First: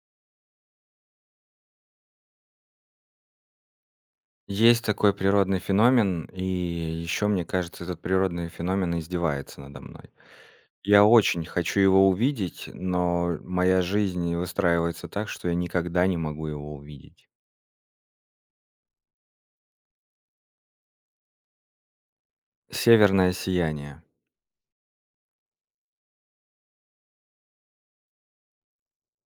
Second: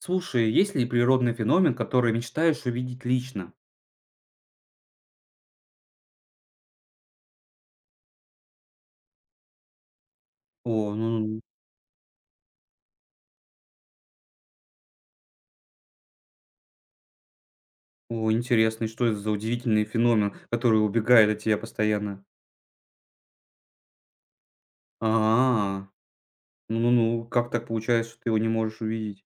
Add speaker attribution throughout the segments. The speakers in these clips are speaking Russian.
Speaker 1: Слушай, есть ли природный феномен, который мечтаешь увидеть лично?
Speaker 2: Есть такой природный феномен, и еще, мне кажется, этот природный феномен издевается надо мной.
Speaker 1: О,
Speaker 2: Я
Speaker 1: ну,
Speaker 2: очень хочу его увидеть, но моя жизнь выстраивается так, что я никогда не могу его увидеть.
Speaker 1: о, интересно, и что это за удивительный феномен, который убегает от тебя постоянно?
Speaker 2: Северное сияние.
Speaker 1: А, ну-ну-ну, как так получается, что ты его не можешь увидеть?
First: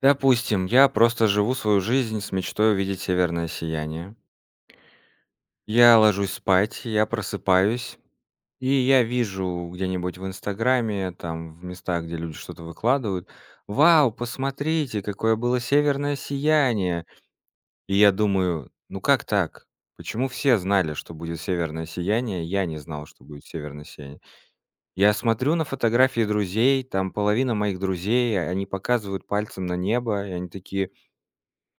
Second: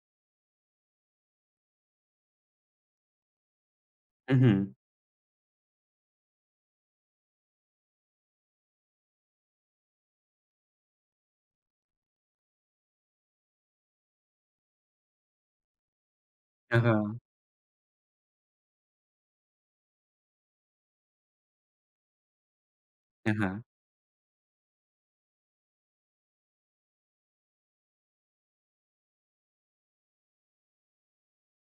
Speaker 2: Допустим, я просто живу свою жизнь с мечтой увидеть северное сияние.
Speaker 1: Мгм.
Speaker 2: Я ложусь спать, я просыпаюсь, и я вижу где-нибудь в "Инстаграме", там, в местах, где люди что-то выкладывают: "Вау, посмотрите, какое было северное
Speaker 1: Ага,
Speaker 2: сияние!" И я думаю: "Ну как так? Почему все знали, что будет северное сияние, а я не знал, что будет
Speaker 1: ага,
Speaker 2: северное сияние?" Я смотрю на фотографии друзей, там половина моих друзей, они показывают пальцем на небо, и они такие:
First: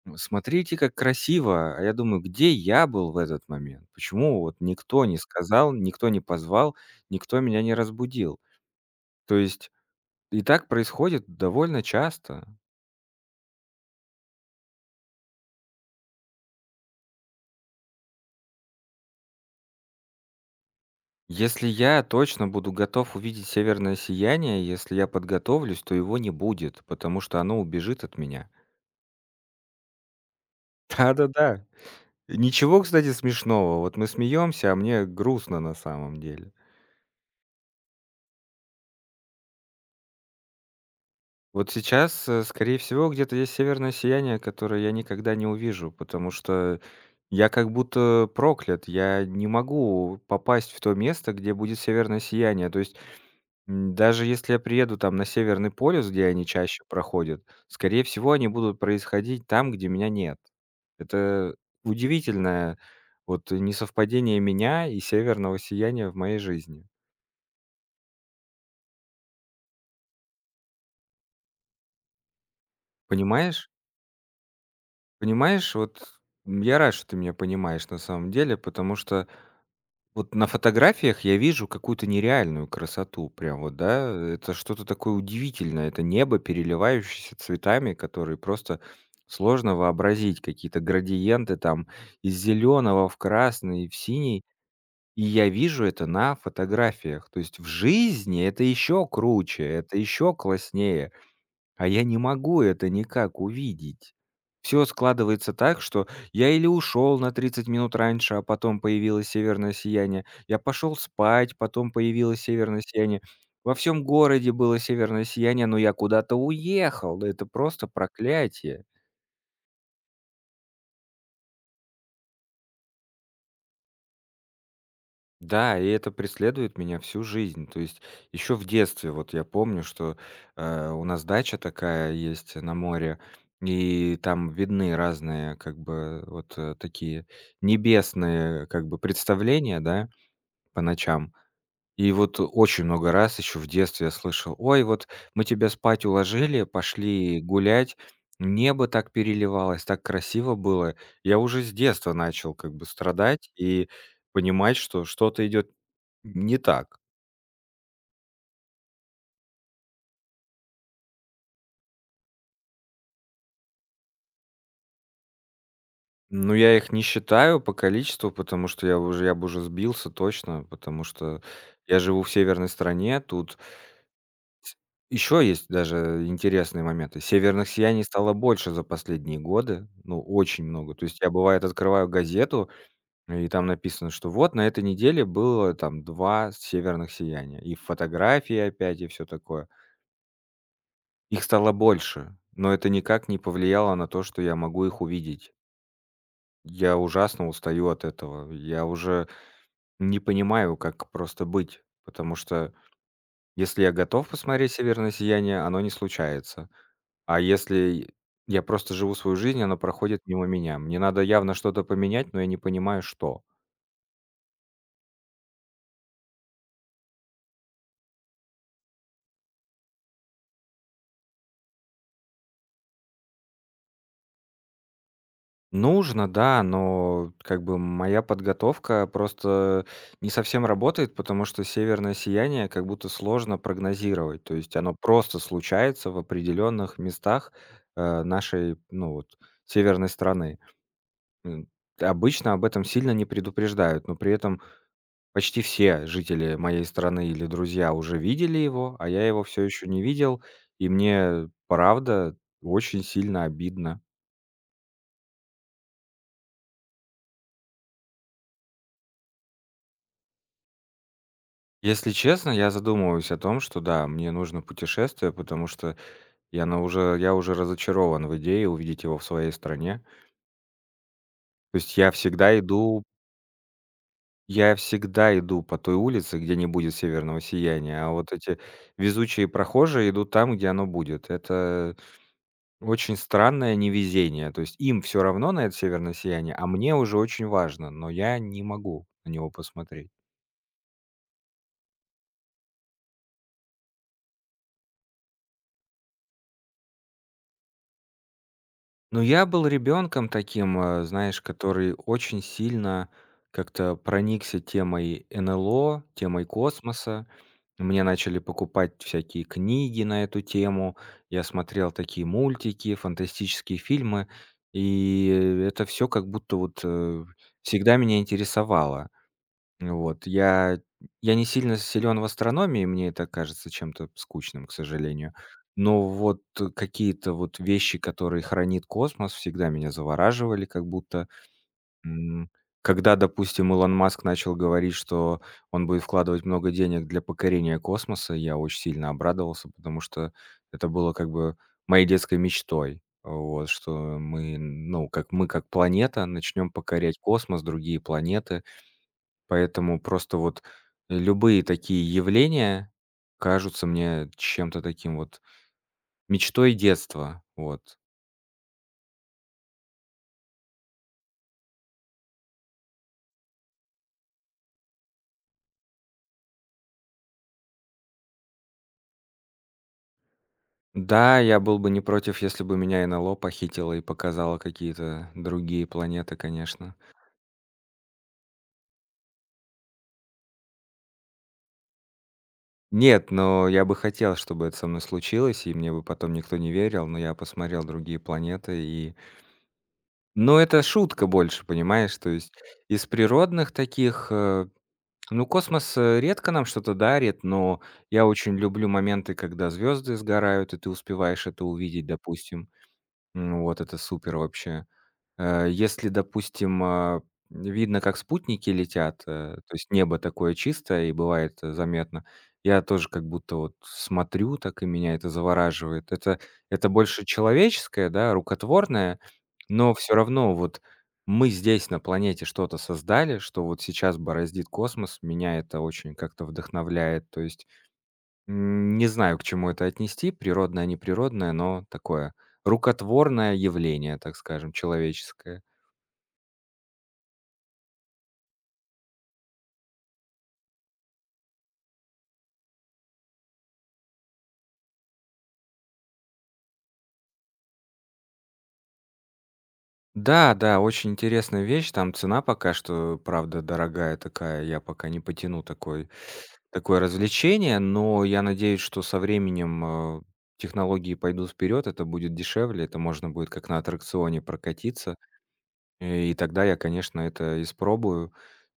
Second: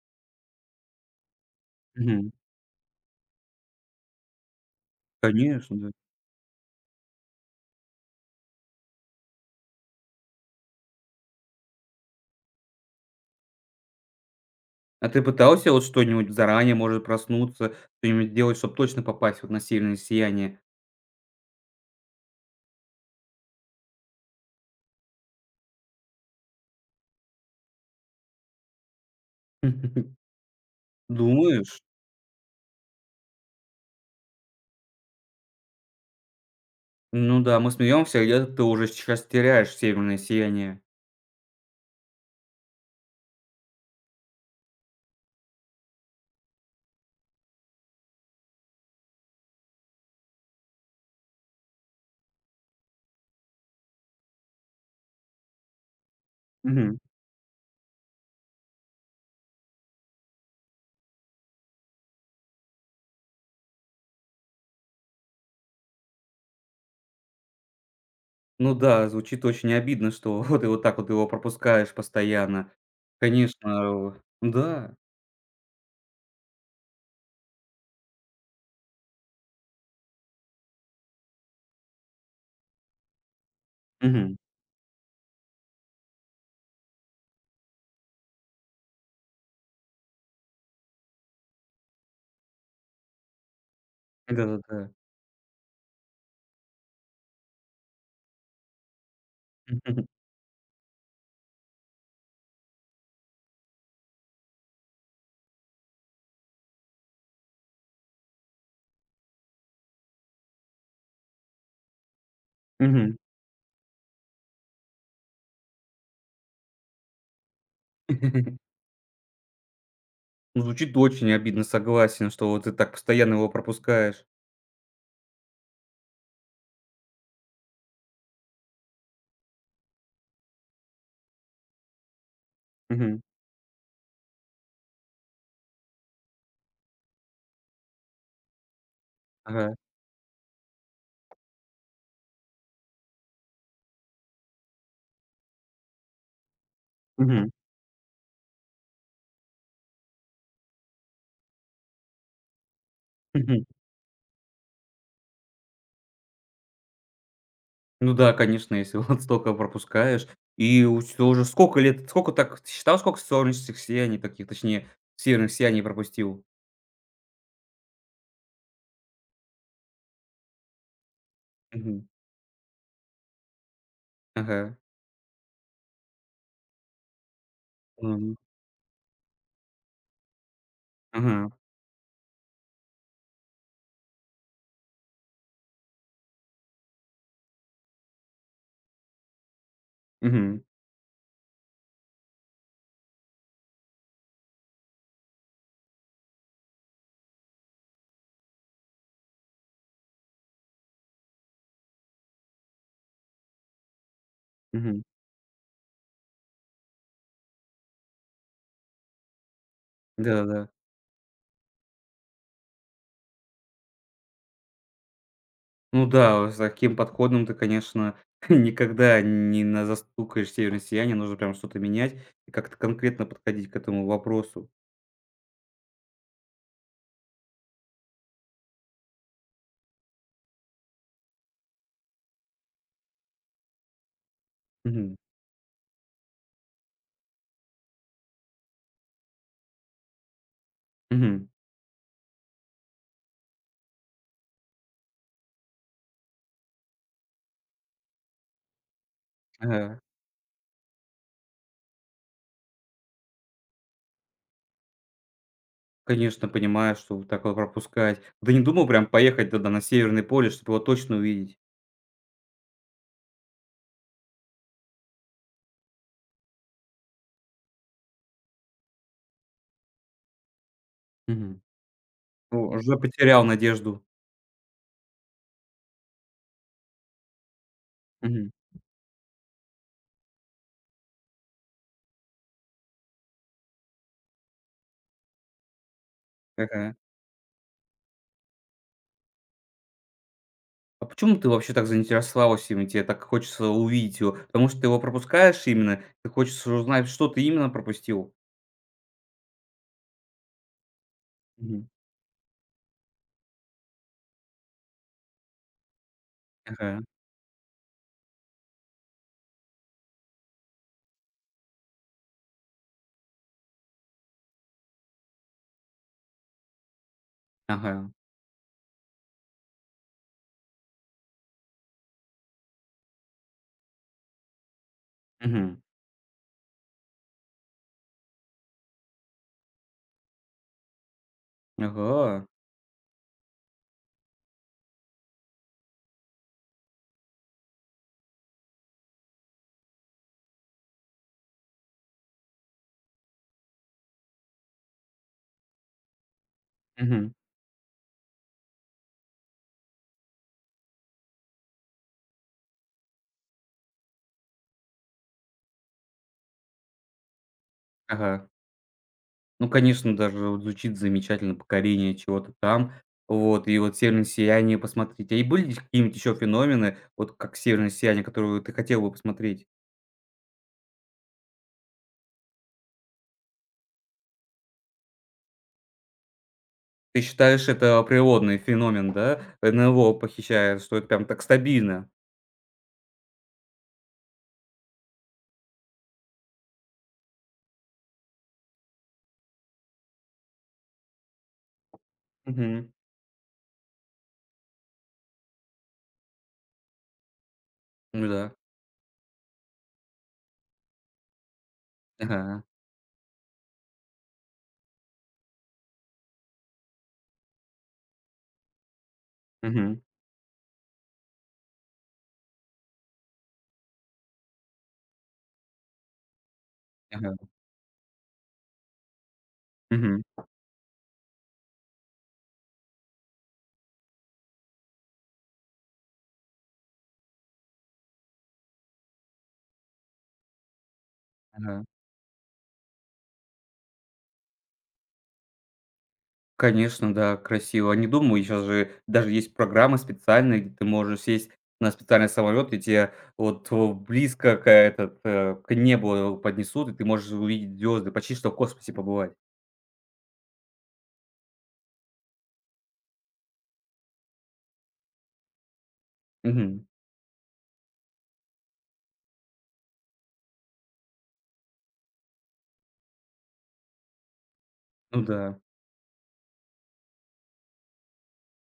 Speaker 2: "М, смотрите, как красиво!" А я думаю:
Speaker 1: мгм.
Speaker 2: "Где я был в этот момент? Почему вот никто не сказал,
Speaker 1: Конечно, да.
Speaker 2: никто не позвал, никто меня не разбудил?" То есть и так происходит довольно часто.
Speaker 1: А ты пытался вот что-нибудь заранее, может, проснуться, что-нибудь делать, чтобы точно попасть вот на северное сияние?
Speaker 2: Если я точно буду готов увидеть северное сияние, если я подготовлюсь, то его не будет, потому что оно убежит от меня. Да-да-да.
Speaker 1: Думаешь?
Speaker 2: Ничего, кстати, смешного. Вот мы смеемся, а мне грустно на самом деле.
Speaker 1: Ну да, мы смеемся, а где-то ты уже сейчас теряешь северное сияние.
Speaker 2: Вот сейчас, скорее всего, где-то есть северное сияние, которое я никогда не увижу, потому что я как будто проклят. Я не могу попасть в то место, где будет северное сияние. То есть даже если я приеду там на Северный полюс, где они чаще
Speaker 1: Мгм.
Speaker 2: проходят, скорее всего, они будут происходить там, где меня нет. Это удивительное вот несовпадение меня и северного сияния в моей жизни.
Speaker 1: Ну да, звучит очень обидно, что вот и вот так вот его пропускаешь постоянно.
Speaker 2: Понимаешь?
Speaker 1: Конечно, да.
Speaker 2: Понимаешь, вот, я рад, что ты меня понимаешь на самом деле, потому что вот на фотографиях я вижу какую-то нереальную красоту, прям вот, да,
Speaker 1: Мгм.
Speaker 2: это что-то такое удивительное, это небо, переливающееся цветами, которые просто сложно вообразить, какие-то градиенты там из зеленого в красный, в синий,
Speaker 1: Да-да-да.
Speaker 2: и я вижу это на фотографиях. То есть в жизни это еще круче, это еще класснее. А я не могу это никак увидеть. Всё складывается так, что я или ушёл на 30 минут раньше, а потом появилось северное сияние, я пошёл спать, потом появилось северное
Speaker 1: Мгм.
Speaker 2: сияние. Во всем городе было северное сияние, но я куда-то уехал. Да это просто проклятие.
Speaker 1: Ну, звучит очень обидно, согласен, что вот ты так постоянно его пропускаешь.
Speaker 2: Да, и это преследует меня всю жизнь. То есть еще в детстве, вот я помню, что у нас дача такая есть на море,
Speaker 1: Мгм.
Speaker 2: и там видны разные, как бы, вот такие небесные, как бы,
Speaker 1: Ага.
Speaker 2: представления, да, по ночам. И вот очень много раз еще в детстве я слышал, ой, вот мы тебя спать уложили, пошли
Speaker 1: Мгм.
Speaker 2: гулять, небо так переливалось, так красиво было. Я уже с детства начал как бы страдать
Speaker 1: Мгм.
Speaker 2: и понимать, что что-то идет не так.
Speaker 1: Ну да, конечно, если вот столько пропускаешь. И у тебя уже сколько лет, сколько так, ты считал, сколько солнечных сияний таких, точнее, северных сияний пропустил?
Speaker 2: Но я их не считаю по количеству, потому что я бы уже сбился точно, потому что я
Speaker 1: Мгм.
Speaker 2: живу в северной стране. Тут
Speaker 1: Ага.
Speaker 2: еще есть даже интересные моменты. Северных сияний стало
Speaker 1: Мгм.
Speaker 2: больше за последние годы, ну, очень много. То есть я,
Speaker 1: Ага.
Speaker 2: бывает, открываю газету, и там написано, что вот на этой неделе было там 2 северных сияния. И фотографии опять, и все такое.
Speaker 1: Мгм.
Speaker 2: Их стало больше, но это никак не повлияло на то, что я могу их увидеть. Я ужасно устаю от этого. Я уже не понимаю, как просто быть, потому что если я готов посмотреть
Speaker 1: Мгм.
Speaker 2: "Северное сияние", оно не случается. А если я просто живу свою жизнь, оно проходит мимо
Speaker 1: Да-да-да.
Speaker 2: меня. Мне надо явно что-то поменять, но я не понимаю, что.
Speaker 1: Ну да, с таким подходом ты, конечно, никогда не на застукаешь северное сияние. Нужно прям что-то менять и как-то конкретно подходить к этому вопросу.
Speaker 2: Нужно, да, но как бы моя подготовка просто не совсем работает, потому что северное сияние как будто сложно прогнозировать. То есть оно
Speaker 1: Мгм.
Speaker 2: просто случается в определенных местах, нашей, ну вот, северной страны.
Speaker 1: Мгм.
Speaker 2: М, Обычно об этом сильно не предупреждают, но при этом почти все жители моей страны или друзья уже видели его, а я его все еще
Speaker 1: Ага.
Speaker 2: не видел, и мне правда очень сильно обидно.
Speaker 1: Конечно, понимаю, что вот такое пропускать. Да не думал прям поехать тогда на Северный полюс, чтобы его точно увидеть?
Speaker 2: Если честно, я задумываюсь о том, что да, мне нужно путешествие, потому что я уже разочарован в идее увидеть его в своей стране.
Speaker 1: Мгм.
Speaker 2: То есть я всегда
Speaker 1: Ну, уже
Speaker 2: иду
Speaker 1: потерял надежду.
Speaker 2: я всегда иду по той улице, где не будет северного сияния, а вот
Speaker 1: Мгм.
Speaker 2: эти везучие прохожие идут там, где оно будет. Это очень странное невезение. То есть им все равно на это северное сияние, а мне
Speaker 1: Ага.
Speaker 2: уже очень важно, но я не могу на него посмотреть.
Speaker 1: А почему ты вообще так заинтересовалась им, и тебе так хочется увидеть его? Потому что ты его пропускаешь именно? Ты хочешь узнать, что ты именно пропустил?
Speaker 2: Ну, я был ребенком таким, знаешь,
Speaker 1: Мгм.
Speaker 2: который очень сильно как-то проникся темой НЛО, темой
Speaker 1: Ага.
Speaker 2: космоса. Мне начали покупать всякие книги на эту тему. Я смотрел такие мультики, фантастические фильмы. И это все как будто вот всегда
Speaker 1: Ага.
Speaker 2: меня интересовало. Вот. Я не сильно силен в астрономии, мне это кажется чем-то скучным, к сожалению.
Speaker 1: Мгм.
Speaker 2: Но вот какие-то вот вещи, которые хранит космос, всегда меня завораживали, как будто,
Speaker 1: Ага.
Speaker 2: м. Когда, допустим, Илон Маск начал говорить, что он будет вкладывать много денег для покорения космоса, я очень сильно обрадовался, потому что это было как бы моей детской мечтой. Вот, что мы, ну, как мы, как планета, начнем покорять
Speaker 1: Мгм.
Speaker 2: космос, другие планеты. Поэтому просто вот любые такие явления кажутся мне чем-то таким вот мечтой детства, вот.
Speaker 1: Ага. Ну, конечно, даже вот звучит замечательно «Покорение чего-то там». Вот, и вот «Северное сияние» посмотреть. А и были какие-нибудь еще феномены, вот как «Северное сияние», которую ты хотел бы посмотреть?
Speaker 2: Да, я был бы не против, если бы меня НЛО похитило и показало какие-то другие планеты, конечно.
Speaker 1: Ты считаешь, это природный феномен, да? НЛО похищает, что это прям так стабильно.
Speaker 2: Нет, но я бы хотел, чтобы это со мной случилось, и мне бы потом никто не верил, но я посмотрел другие планеты и но это шутка больше, понимаешь? То есть
Speaker 1: Мгм.
Speaker 2: из природных таких, ну, космос, редко нам что-то дарит, но я
Speaker 1: Ну да.
Speaker 2: очень люблю моменты, когда звезды сгорают, и ты успеваешь это увидеть,
Speaker 1: Ага.
Speaker 2: допустим. Вот это супер вообще. Если, допустим, видно, как спутники летят, то есть
Speaker 1: Мгм.
Speaker 2: небо такое чистое и бывает, заметно, я тоже как будто вот смотрю так, и меня это завораживает. Это больше
Speaker 1: Ага.
Speaker 2: человеческое, да, рукотворное, но все
Speaker 1: Мгм.
Speaker 2: равно вот мы здесь на планете что-то создали, что вот сейчас бороздит космос. Меня это очень как-то вдохновляет. То есть, не знаю, к чему это отнести, природное, неприродное,
Speaker 1: Ага.
Speaker 2: но такое рукотворное явление, так скажем, человеческое.
Speaker 1: Конечно, да, красиво. А не думаю, сейчас же даже есть программы специальные, где ты можешь сесть на специальный самолет, и те вот, близко к этот, к небу поднесут, и ты можешь увидеть звезды, почти что в космосе побывать.
Speaker 2: Да, да, очень интересная вещь. Там цена пока что, правда, дорогая такая. Я пока не потяну такой,
Speaker 1: Мгм.
Speaker 2: такое развлечение, но я надеюсь, что со временем, э, технологии пойдут вперед, это будет дешевле, это можно будет как на аттракционе прокатиться.
Speaker 1: Ну да.
Speaker 2: И тогда я, конечно, это испробую.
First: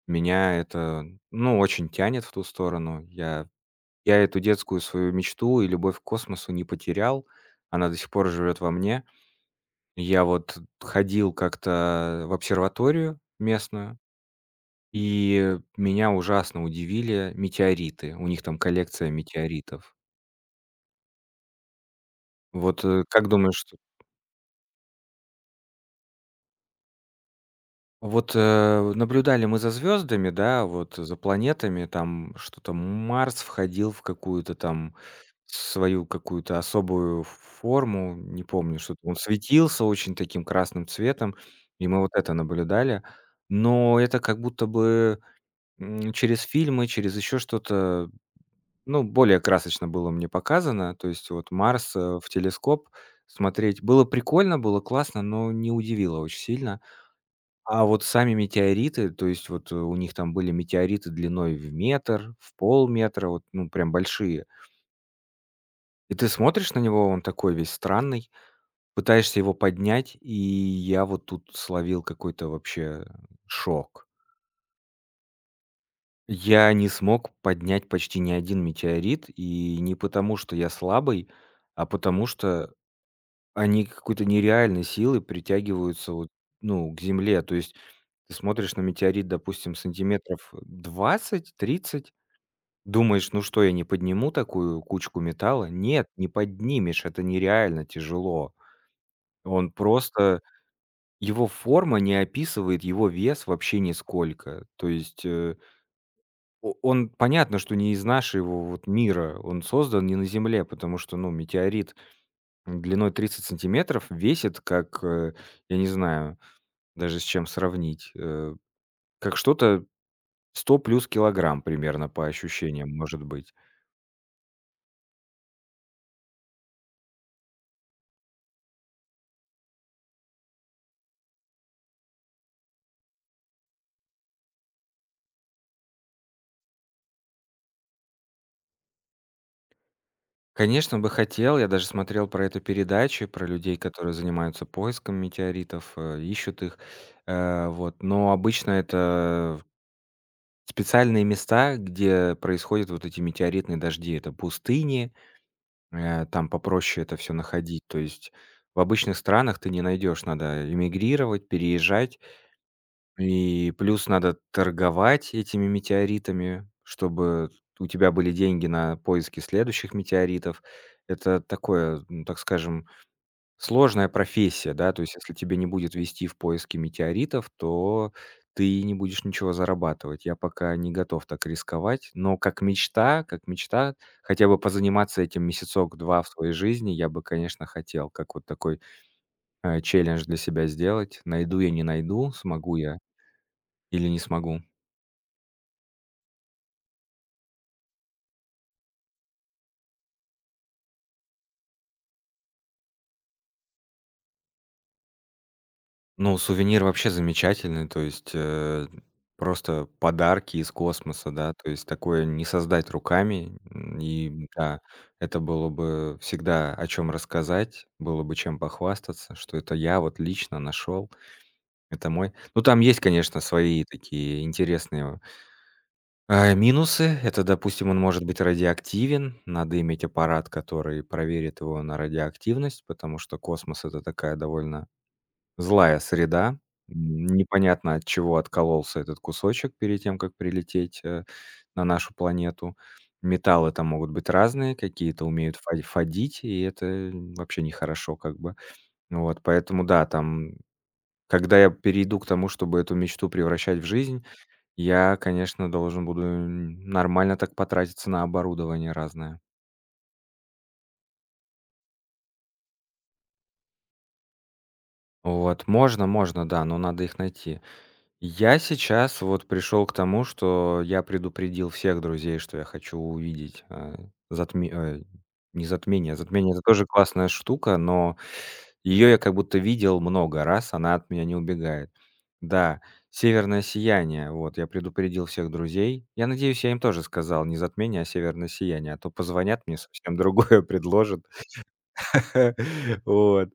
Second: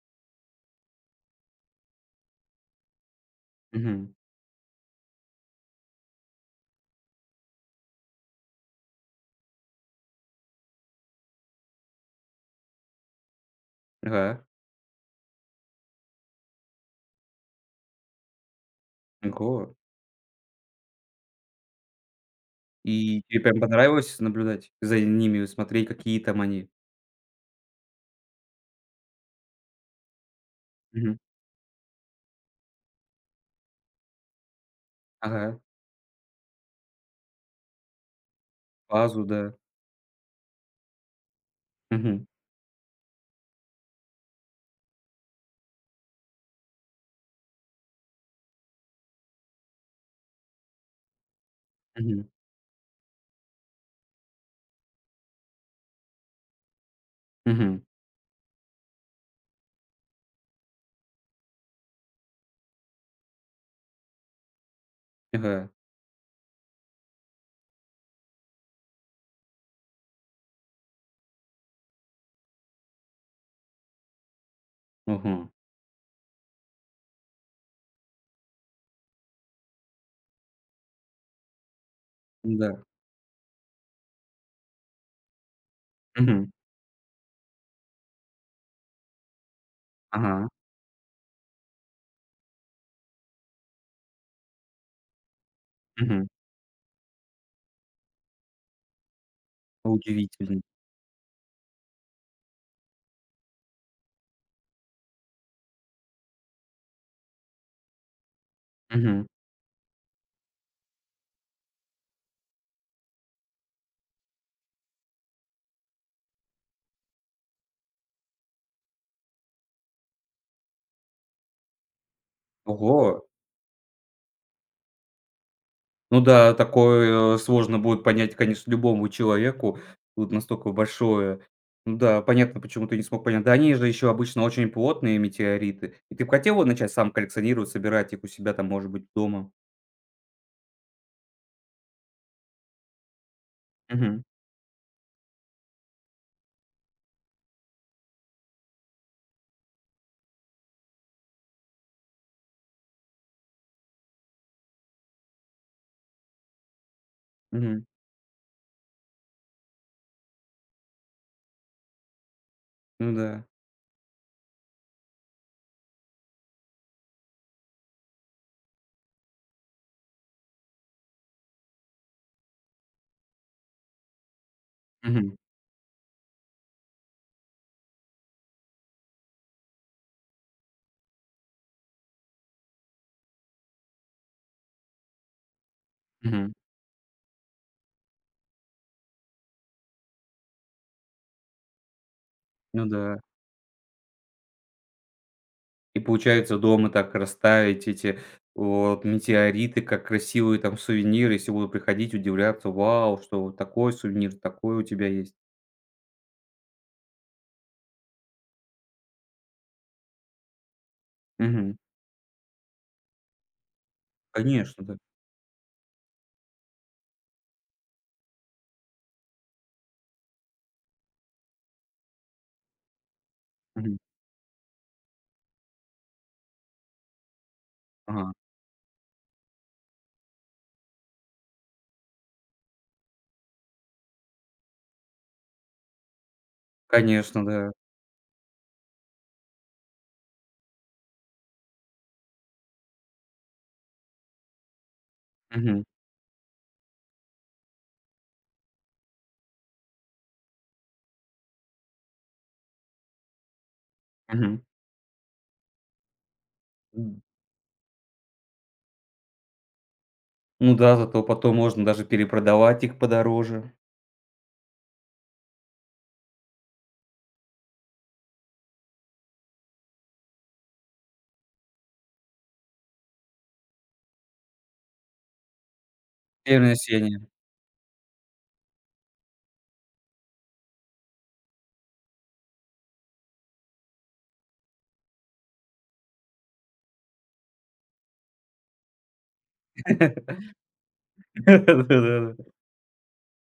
Speaker 2: Меня это, ну, очень тянет в ту сторону. Я,
Speaker 1: Мгм.
Speaker 2: я эту детскую свою мечту и любовь к космосу не потерял. Она до сих пор живет во мне. Я вот ходил как-то в обсерваторию местную,
Speaker 1: Ага.
Speaker 2: и меня ужасно удивили метеориты. У них там коллекция
Speaker 1: Ого.
Speaker 2: метеоритов. Вот,
Speaker 1: И
Speaker 2: как
Speaker 1: тебе
Speaker 2: думаешь,
Speaker 1: прям
Speaker 2: что
Speaker 1: понравилось наблюдать за ними, смотреть, какие там они?
Speaker 2: вот, наблюдали мы за звездами, да, вот за
Speaker 1: Мгм.
Speaker 2: планетами, там что-то Марс входил в какую-то там
Speaker 1: Ага.
Speaker 2: свою какую-то особую форму, не помню, что-то он
Speaker 1: Фазу, да.
Speaker 2: светился очень таким красным цветом, и мы вот
Speaker 1: Мгм.
Speaker 2: это наблюдали. Но это как будто бы через фильмы, через еще что-то, ну, более красочно было мне показано. То есть вот Марс,
Speaker 1: Мгм.
Speaker 2: в телескоп смотреть было прикольно, было классно, но не удивило очень сильно.
Speaker 1: Мгм.
Speaker 2: А вот сами метеориты, то есть вот, у них там были метеориты длиной в метр, в полметра, вот, ну, прям большие.
Speaker 1: Ага.
Speaker 2: И ты смотришь на него, он такой весь странный, пытаешься его поднять, и я вот тут словил какой-то вообще шок.
Speaker 1: Ага.
Speaker 2: Я не смог поднять почти ни один метеорит, и не потому, что я слабый, а потому
Speaker 1: Да.
Speaker 2: что они какой-то нереальной силой притягиваются вот,
Speaker 1: Мгм.
Speaker 2: ну, к земле. То есть ты смотришь на метеорит, допустим,
Speaker 1: Ага.
Speaker 2: сантиметров двадцать-тридцать, думаешь: "Ну что, я не подниму такую кучку металла?" Нет,
Speaker 1: Мгм.
Speaker 2: не поднимешь, это нереально тяжело. Он просто
Speaker 1: Удивительно.
Speaker 2: Его форма не описывает его вес вообще нисколько. То есть, э О он понятно, что не из нашего вот
Speaker 1: Мгм.
Speaker 2: мира, он создан не на Земле, потому что, ну, метеорит длиной 30 сантиметров весит как, я не знаю даже с чем сравнить, как что-то 100 плюс килограмм примерно по ощущениям
Speaker 1: Ого!
Speaker 2: может быть.
Speaker 1: Ну да, такое сложно будет понять, конечно, любому человеку. Тут настолько большое. Ну да, понятно, почему ты не смог понять. Да они же еще обычно очень плотные метеориты. И ты б хотел вот начать сам коллекционировать, собирать их у себя там, может быть, дома?
Speaker 2: Конечно, бы хотел, я даже смотрел про это передачи, про людей, которые
Speaker 1: Мгм,
Speaker 2: занимаются поиском метеоритов, ищут их, вот. Но обычно это специальные места, где происходят вот эти метеоритные дожди. Это пустыни, там попроще это все находить.
Speaker 1: мгм.
Speaker 2: То есть в обычных странах ты не найдешь, надо эмигрировать, переезжать.
Speaker 1: Ну да.
Speaker 2: И плюс надо торговать этими метеоритами, чтобы у тебя были деньги на поиски следующих метеоритов. Это такое, ну, так скажем. Сложная профессия, да, то есть если
Speaker 1: Мгм,
Speaker 2: тебе не будет вести в поиске метеоритов, то ты не будешь ничего зарабатывать. Я пока не готов так рисковать, но как мечта, хотя бы позаниматься этим месяцок-два в своей
Speaker 1: мгм.
Speaker 2: жизни я бы, конечно, хотел, как вот такой, челлендж для себя сделать. Найду я, не найду, смогу
Speaker 1: Ну
Speaker 2: я
Speaker 1: да.
Speaker 2: или не смогу.
Speaker 1: И получается дома так расставить эти вот метеориты, как красивые там сувениры. Если будут приходить, удивляться: «Вау, что вот такой сувенир, такой у тебя есть».
Speaker 2: Ну, сувенир вообще замечательный, то есть, просто подарки из космоса, да, то
Speaker 1: Мгм.
Speaker 2: есть такое не создать руками. И да,
Speaker 1: Конечно, да.
Speaker 2: это было бы всегда о чем рассказать, было бы чем похвастаться, что это я вот лично нашел, это мой. Ну, там есть, конечно, свои
Speaker 1: Мгм.
Speaker 2: такие интересные, минусы. Это, допустим, он может
Speaker 1: Ага,
Speaker 2: быть радиоактивен, надо иметь аппарат, который проверит его на радиоактивность, потому что космос- это такая довольно злая среда. М,
Speaker 1: конечно, да.
Speaker 2: непонятно, от чего откололся этот кусочек перед тем, как прилететь, на нашу планету. Металлы там могут быть разные, какие-то умеют фа
Speaker 1: Мгм,
Speaker 2: фадить, и это, вообще нехорошо как бы. Вот, поэтому да, там, когда я перейду к тому, чтобы эту мечту превращать в жизнь,
Speaker 1: мгм.
Speaker 2: я, конечно, должен буду,
Speaker 1: М,
Speaker 2: нормально так потратиться на оборудование разное.
Speaker 1: ну да, зато потом можно даже перепродавать их подороже.
Speaker 2: Вот, можно можно, да, но надо их найти. Я сейчас вот пришел к тому, что я предупредил всех друзей, что я хочу увидеть, затме э, не затмение. Затмение- это
Speaker 1: Северное
Speaker 2: тоже
Speaker 1: сияние.
Speaker 2: классная штука, но ее я как будто видел много раз, она от меня не убегает. Да, "Северное сияние", вот я предупредил всех друзей. Я надеюсь, я им тоже сказал не затмение, а северное сияние, а то позвонят мне, совсем другое предложат.
Speaker 1: Да-да-да.
Speaker 2: Вот.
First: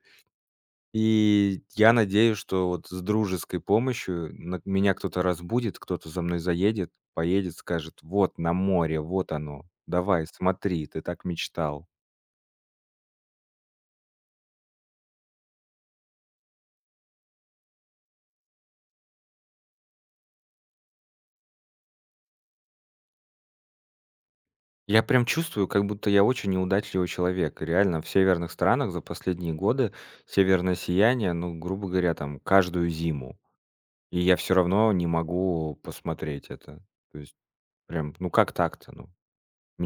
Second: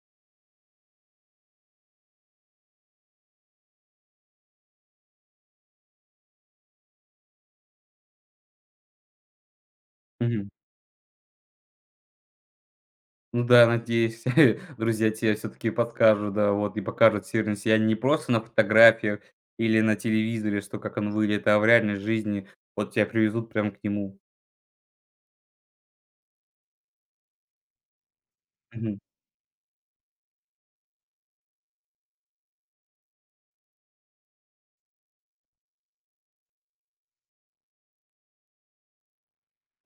Speaker 2: И я надеюсь, что вот с дружеской помощью на меня кто-то разбудит, кто-то за мной заедет, поедет, скажет: "Вот на море, вот оно, давай,
Speaker 1: Мгм.
Speaker 2: смотри, ты так мечтал".
Speaker 1: Ну да, надеюсь, друзья тебе все таки подкажут, да, вот, и покажут северное сияние не просто на фотографиях или на телевизоре, что как он выглядит, а в реальной жизни вот тебя привезут прям к нему.
Speaker 2: Я прям чувствую, как будто я очень неудачливый человек. И реально, в северных странах
Speaker 1: Мгм.
Speaker 2: за последние годы северное сияние, ну, грубо говоря, там каждую зиму, и я все равно не могу посмотреть это. То есть прям, ну как так-то, ну?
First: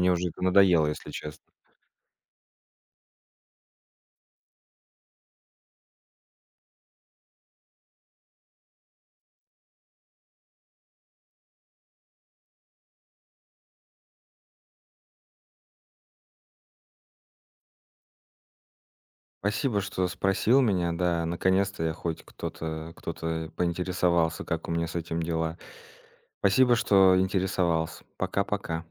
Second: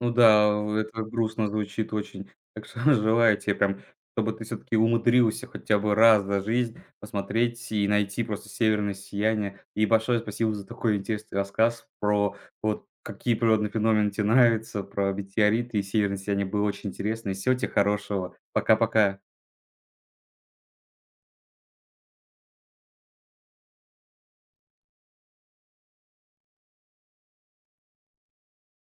Speaker 1: Ну
Speaker 2: уже это
Speaker 1: да, в
Speaker 2: надоело,
Speaker 1: это
Speaker 2: если
Speaker 1: грустно
Speaker 2: честно.
Speaker 1: звучит очень. Так что желаю тебе прям, чтобы ты все таки умудрился хотя бы раз за жизнь посмотреть и найти просто «Северное сияние». И большое спасибо за такой интересный рассказ про вот какие природные феномены тебе нравятся, про метеориты и «Северное сияние». Было очень интересно. И всего тебе хорошего. Пока-пока.
Speaker 2: Спасибо, что спросил меня. Да, наконец-то я хоть кто-то поинтересовался, как у меня с этим дела. Спасибо, что интересовался. Пока-пока.